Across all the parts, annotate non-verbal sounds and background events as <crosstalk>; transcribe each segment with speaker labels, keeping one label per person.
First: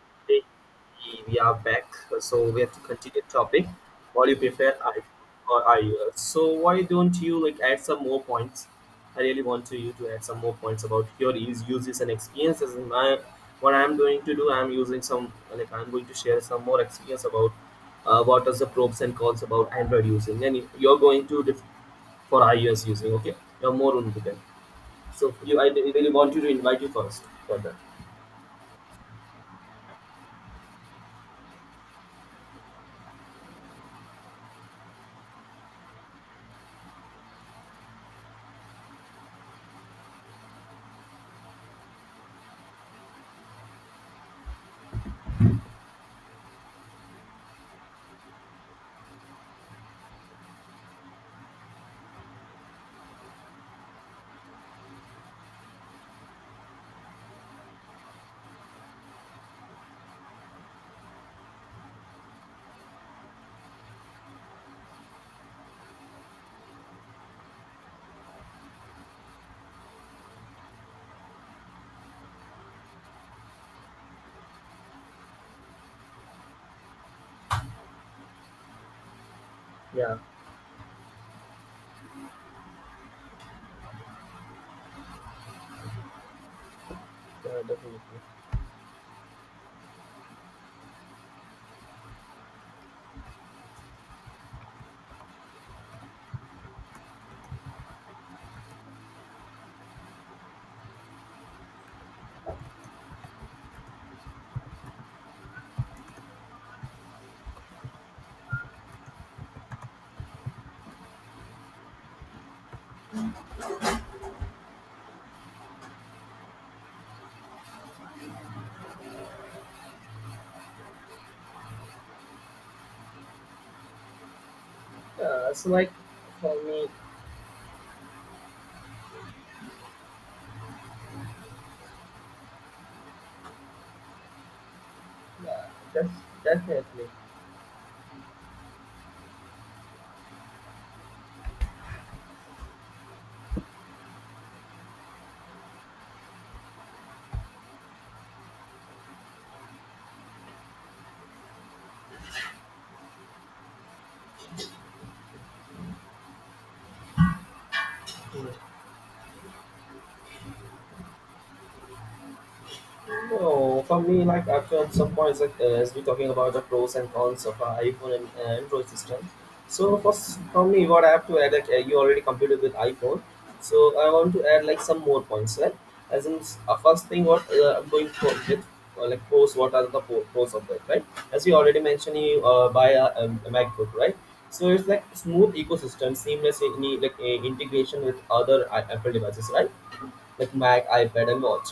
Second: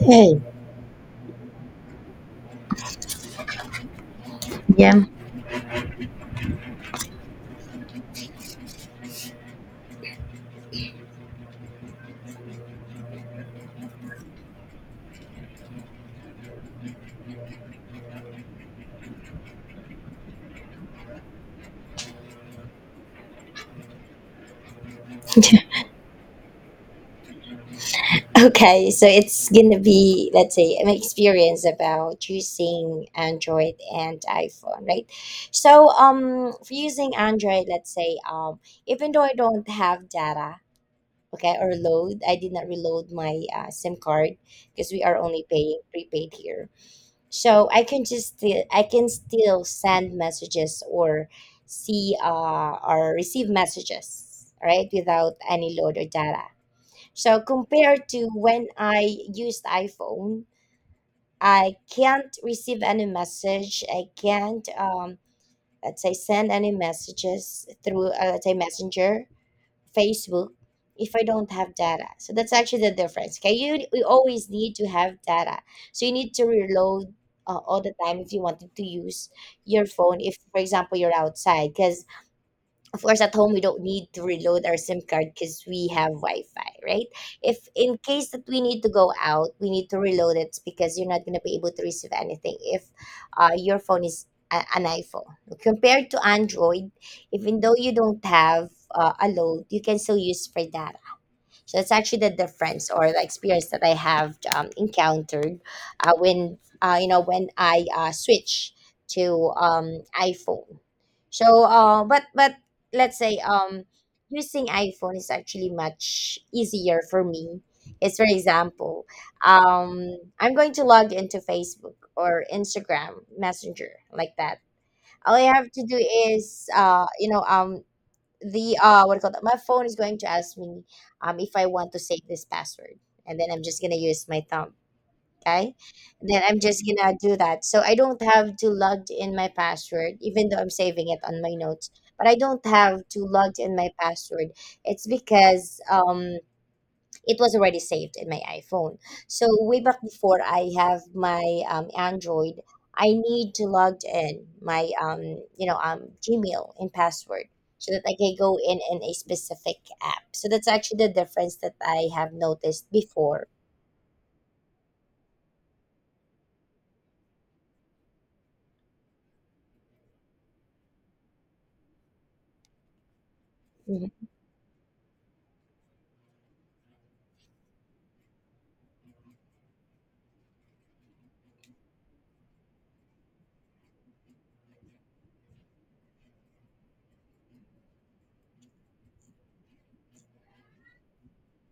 Speaker 1: Hey.
Speaker 2: Hey, we are back. So we have to continue topic. What do you prefer, I
Speaker 1: Yeah. <laughs>
Speaker 2: or iOS? So why don't you like add some more points? I really want to you to add some more points about your use, uses and experiences. And my, what I'm going to do, I'm using some like I'm going to share some more experience about what are the pros and cons about Android using, and you're going to dif- for iOS using. Okay, you're more into that. So you, I really want you to invite you first for that.
Speaker 1: Okay, so it's gonna be, let's say, an experience about using Android and iPhone, right? So for using Android, let's say, even though I don't have data, okay, or load, I did not reload my SIM card because we are only paying prepaid here. So I can just still I can still send messages or see or receive messages, right, without any load or data. So compared to when I used iPhone, I can't receive any message. I can't, let's say, send any messages through, let's say, Messenger, Facebook, if I don't have data. So that's actually the difference. Okay, you always need to have data. So you need to reload all the time if you wanted to use your
Speaker 2: Yeah,
Speaker 1: phone. If, for example, you're outside, because of course at home we don't need to reload our SIM card because we have wi-fi, right?
Speaker 2: yeah,
Speaker 1: If in
Speaker 2: definitely.
Speaker 1: case that we need to go out, we need to reload it, because you're not going to be able to receive anything if your phone is an iPhone compared to Android. Even though you don't have a load, you can still use for data. So it's actually the difference or the experience that I have encountered when when I switch to iPhone. So, but let's say, using iPhone is actually much easier for me. It's for example, I'm going to log into Facebook or Instagram Messenger, like that. All I have
Speaker 2: So
Speaker 1: to
Speaker 2: like
Speaker 1: do
Speaker 2: for
Speaker 1: is
Speaker 2: me,
Speaker 1: the what do you call that? My phone is going to ask me if I want to save this password, and then I'm just gonna use my thumb.
Speaker 2: uh,
Speaker 1: Okay,
Speaker 2: that's
Speaker 1: and then I'm just
Speaker 2: definitely.
Speaker 1: gonna do that. So I don't have to log in my password, even though I'm saving it on my notes. But I don't have to log in my password. It's because it was already saved in my iPhone. So way back before I have my Android, I need to log in my Gmail and password, so that I can go in a specific app. So that's actually the difference that I have noticed before.
Speaker 2: No, for me, like after some points, like, as we talking about the pros and cons of iPhone and Android system. So first, for me, what I have to add, like, you already completed with iPhone. So I
Speaker 1: Mhm.
Speaker 2: want to add like some more points, right? As in, first thing, what I'm going for with like pros, what are the pros of that, right? As you already mentioned, you buy a MacBook, right? So it's like smooth ecosystem, seamless in, like integration with other Apple devices, right? Like Mac, iPad, and watch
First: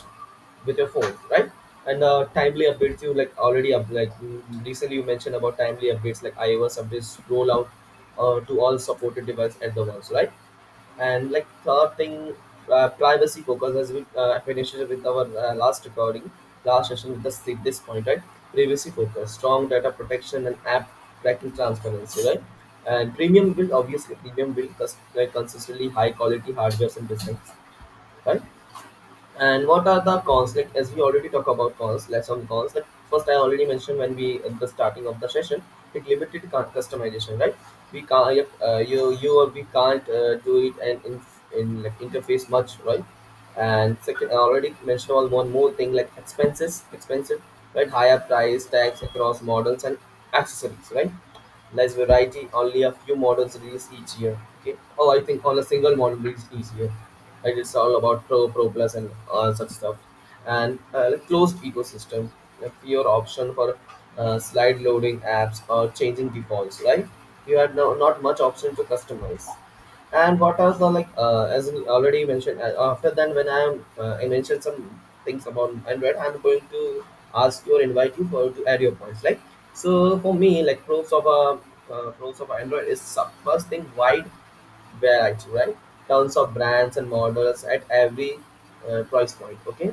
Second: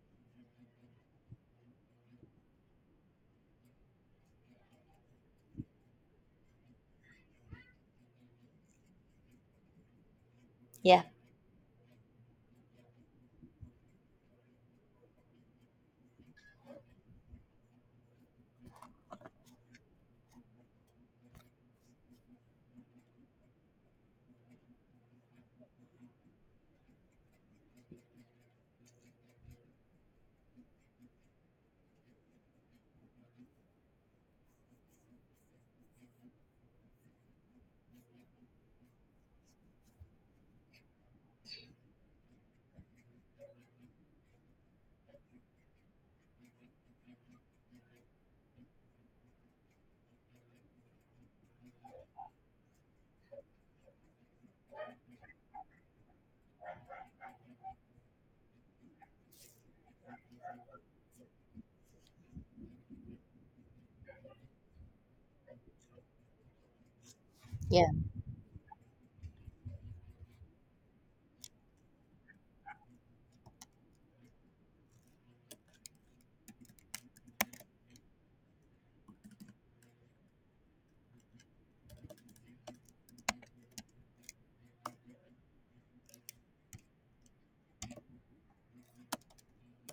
Speaker 2: with your phone, right? And timely updates you like already recently you mentioned about timely updates like iOS updates roll out to all supported devices at the once, right?
Speaker 1: Yeah,
Speaker 2: And like third thing, privacy focus has been finished with our last recording, last session with the sleep this point, right? Privacy focus, strong data protection and app tracking transparency, right? And premium build, obviously premium build like consistently high quality hardware and designs, right? And what are the cons? Like as we already talk about cons, let's on cons. Like first, I already mentioned when we at the starting of the session, like limited customization, right? We can't yep, you or we can't do it and in like interface much, right? And second, I already mentioned all one more thing like expenses, expensive, right? Higher price tags across models and accessories, right? Less variety, only a few models released each year. Okay. Oh, I think on a single model released each year. Like it's all about Pro, Pro Plus, and all such stuff. And like closed ecosystem, a pure option for slide loading apps or changing defaults. Right? You had
Speaker 1: yeah,
Speaker 2: no, not much option to customize. And what are the like as you already mentioned? After then, when I am I mentioned some things about Android, I'm going to ask you or invite you for to add your points. Like so, for me, like pros of Android is first thing wide variety, right? Tons of brands and models at every price point. Okay,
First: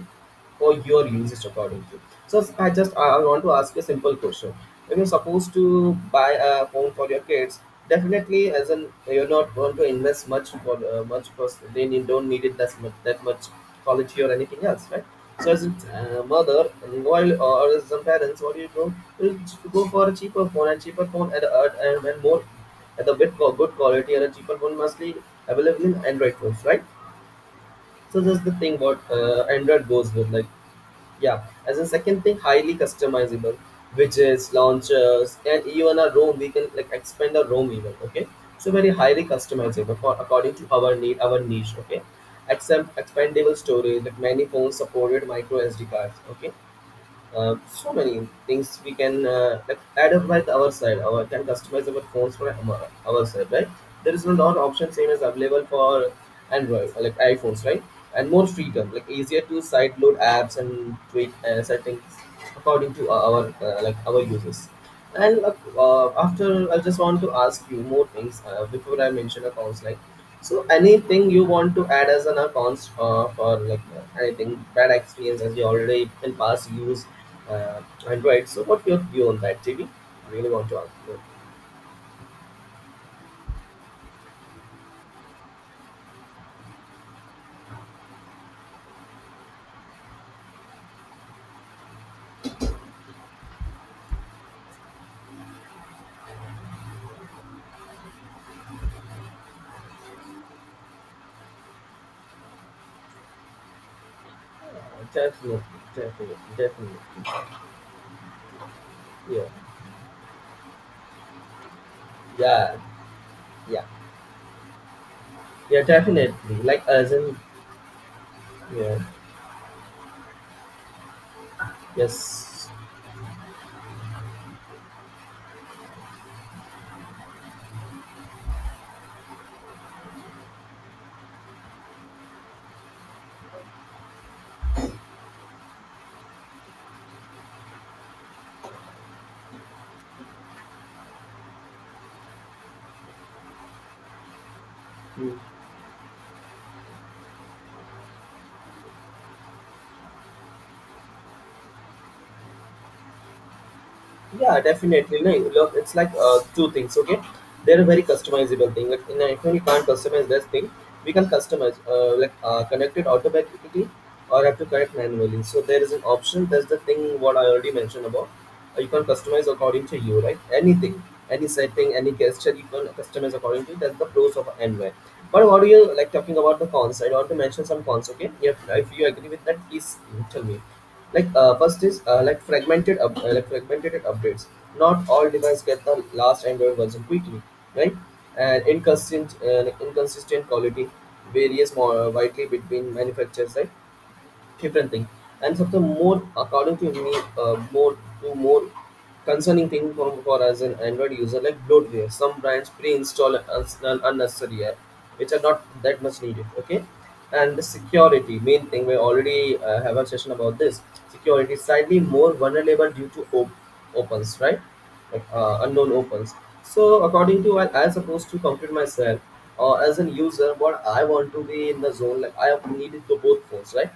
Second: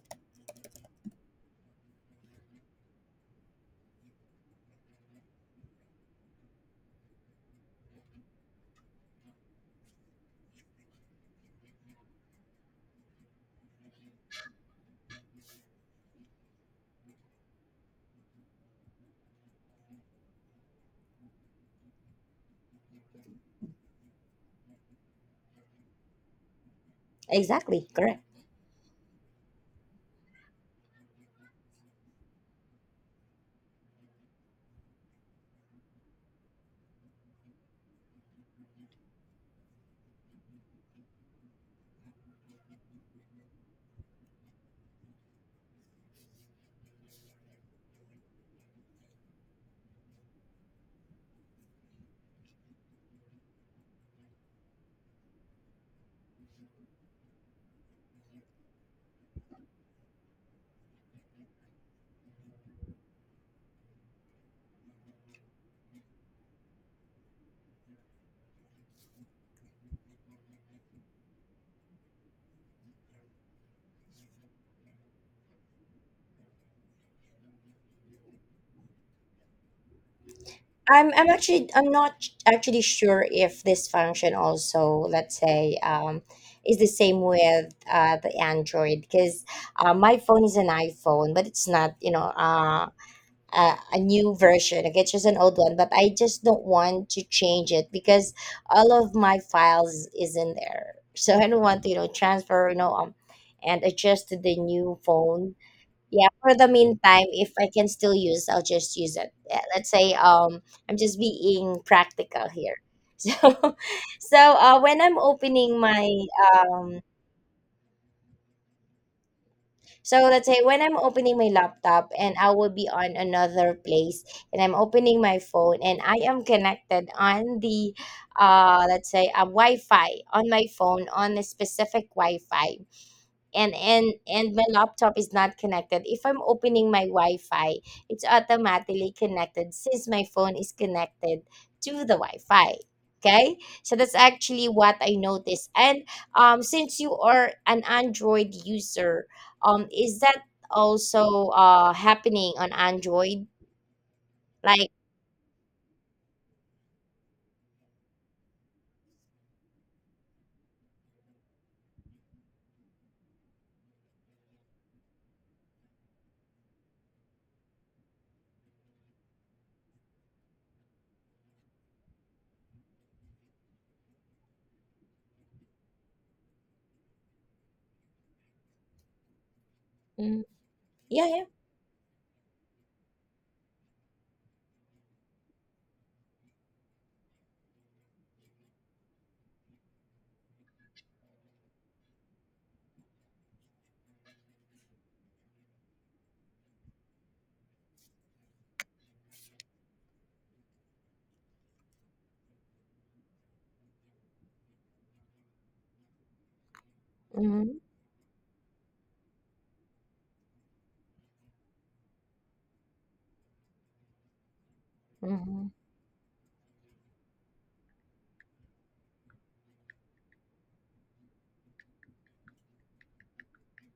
Speaker 2: for your usage accordingly. So I want to ask you a simple question. If you're supposed to buy a phone for your kids, definitely as an you're not going to invest much for much because they need, don't need it that much quality or anything else, right? So as a mother and while or as some parents, what do? You go for a cheaper phone and cheaper phone and more at the bit good quality and a cheaper phone mostly available in Android phones, right?
Speaker 1: exactly,
Speaker 2: So
Speaker 1: correct.
Speaker 2: that's the thing what Android goes with like yeah, as a second thing, highly customizable widgets, launchers, and even a ROM. We can like expand a ROM even. Okay, so very highly customizable for according to our need, our niche. Okay, except expandable storage like many phones supported micro SD cards. Okay, so many things we can like add up by our side. Our can customize our phones for our side, right? There is no lot option same as available for Android, like iPhones, right? And more freedom, like easier to sideload apps and tweak settings according to our like our users. And after, I just want to ask you more things before I mention accounts like so anything you want to add as an accounts for like anything bad experience as you already in past use uh, Android. So what your view on that, JB? Really want to ask
Speaker 1: I'm
Speaker 2: you.
Speaker 1: I'm actually I'm not actually sure if this function also, let's say, is the same with the Android, because my phone is an iPhone, but it's not, a new version. Okay, it's just an old one, but I just don't want to change it because all of my files is in there, so I don't want to, transfer, and adjust to the new
Speaker 2: Uh,
Speaker 1: phone.
Speaker 2: definitely,
Speaker 1: Yeah, for the
Speaker 2: definitely.
Speaker 1: meantime, if I can still use, I'll just use it.
Speaker 2: Yeah,
Speaker 1: Yeah, let's say, I'm just being practical here.
Speaker 2: yeah,
Speaker 1: <laughs> So
Speaker 2: yeah,
Speaker 1: so when I'm opening
Speaker 2: yeah.
Speaker 1: my
Speaker 2: Definitely. Like
Speaker 1: um
Speaker 2: as in yeah,
Speaker 1: so let's say when I'm opening my laptop and I
Speaker 2: yes.
Speaker 1: will be on another place and I'm opening my phone, and I am connected on the, let's say, a Wi-Fi on my phone, on a specific Wi-Fi, and my laptop is not connected. If I'm opening my wi-fi, it's automatically connected since my phone is connected to the wi-fi. Okay, so that's actually what I noticed. And since you are an Android user, is that also happening on Android?
Speaker 2: Yeah,
Speaker 1: Like,
Speaker 2: definitely. No, look, it's like two things. Okay, they're a very customizable thing. Like, you if we can't customize this thing, we can customize connect it automatically or have to connect manually. So there is an option. That's the thing what I already mentioned about. You can customize according to you, right? Anything, any setting, any gesture, you can customize according to you. That's the pros of Android. But what do you like talking about the cons? I want to mention some cons. Okay, if you agree with that, please tell
Speaker 1: mm,
Speaker 2: me
Speaker 1: yeah,
Speaker 2: like
Speaker 1: yeah.
Speaker 2: first is like like fragmented updates, not all devices get the last Android version quickly, right? And inconsistent like inconsistent quality, varies more widely between manufacturers, right? Different thing. And something more according to me, more concerning thing for as an Android user, like bloatware, some brands pre-install an unnecessary app which are not that much needed. Okay, and the
Speaker 1: Mm-hmm.
Speaker 2: security main thing, we already have a session about this. Security is slightly more vulnerable due to opens, right? Like
Speaker 1: Mm-hmm.
Speaker 2: unknown opens. So according to what I supposed to compute myself, or as an user what I want to be in the zone, like I need it to both phones, right?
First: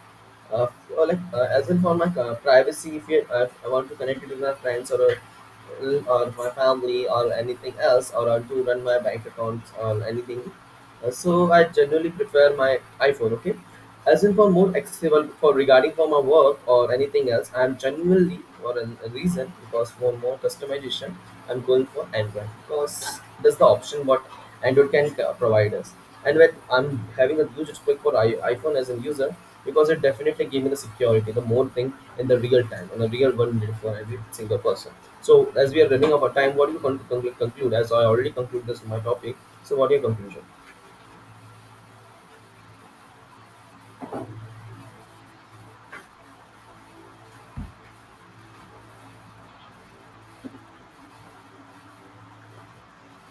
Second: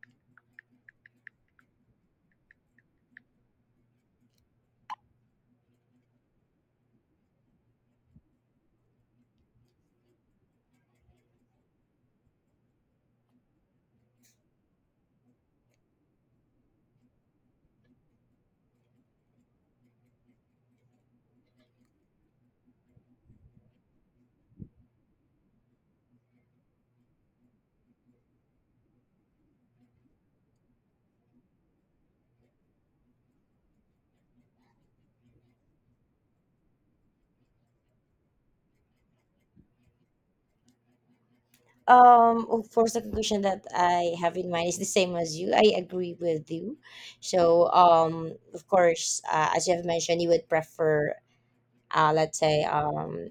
Speaker 2: uh, or like as in for my privacy, if you I want to connect it with my friends or my family or anything else, or want to run my bank accounts or anything. So I generally prefer my iPhone. Okay, as in for more accessible for regarding for my work or anything else, I'm genuinely for a reason because for more customization, I'm going for Android because that's the option what Android can provide us. And when I'm having a huge respect for iPhone as a user because it definitely gave me the security, the more thing in the real time, on a real world need for every single person. So as we are running out of time, what do you conclude? As I already conclude this my topic, so what are your conclusion?
Speaker 1: Of course, the conclusion that I have in mind is the same as you. I agree with you. So, of course, as you have mentioned, you would prefer, let's say,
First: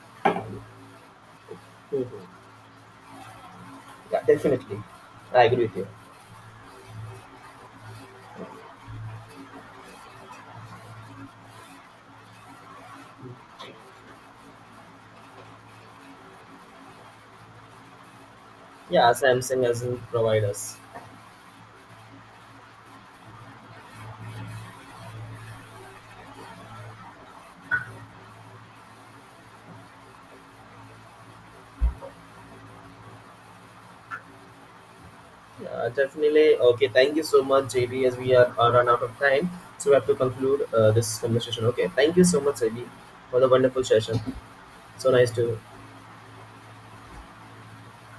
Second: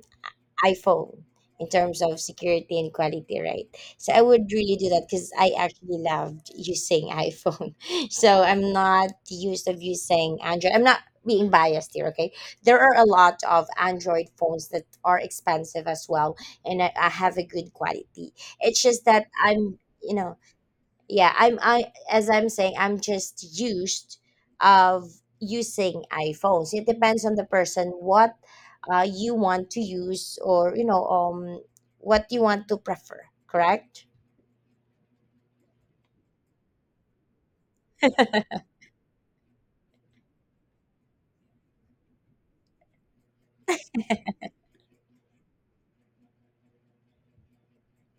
Speaker 1: iPhone, in terms of
Speaker 2: Mhm.
Speaker 1: security and quality, right? So
Speaker 2: Yeah,
Speaker 1: I would really
Speaker 2: definitely,
Speaker 1: do that because
Speaker 2: I
Speaker 1: I
Speaker 2: agree with you.
Speaker 1: actually loved using iPhone. <laughs> So I'm not used of using Android. I'm not being biased here, okay? There are a lot of Android phones that are expensive as well, and I have a good quality. It's just
Speaker 2: Yeah,
Speaker 1: that
Speaker 2: Samsung
Speaker 1: I'm,
Speaker 2: hasn't
Speaker 1: you know,
Speaker 2: provide us.
Speaker 1: yeah, I'm I as I'm saying, I'm just used of using iPhones. It depends on the person what you want to use, or what you want to prefer. Correct.
Speaker 2: Yeah, definitely. Okay, thank you so much, JB, as we are run out of time. So we have to conclude this conversation. Okay, thank you so much, JB, for the wonderful session. So nice to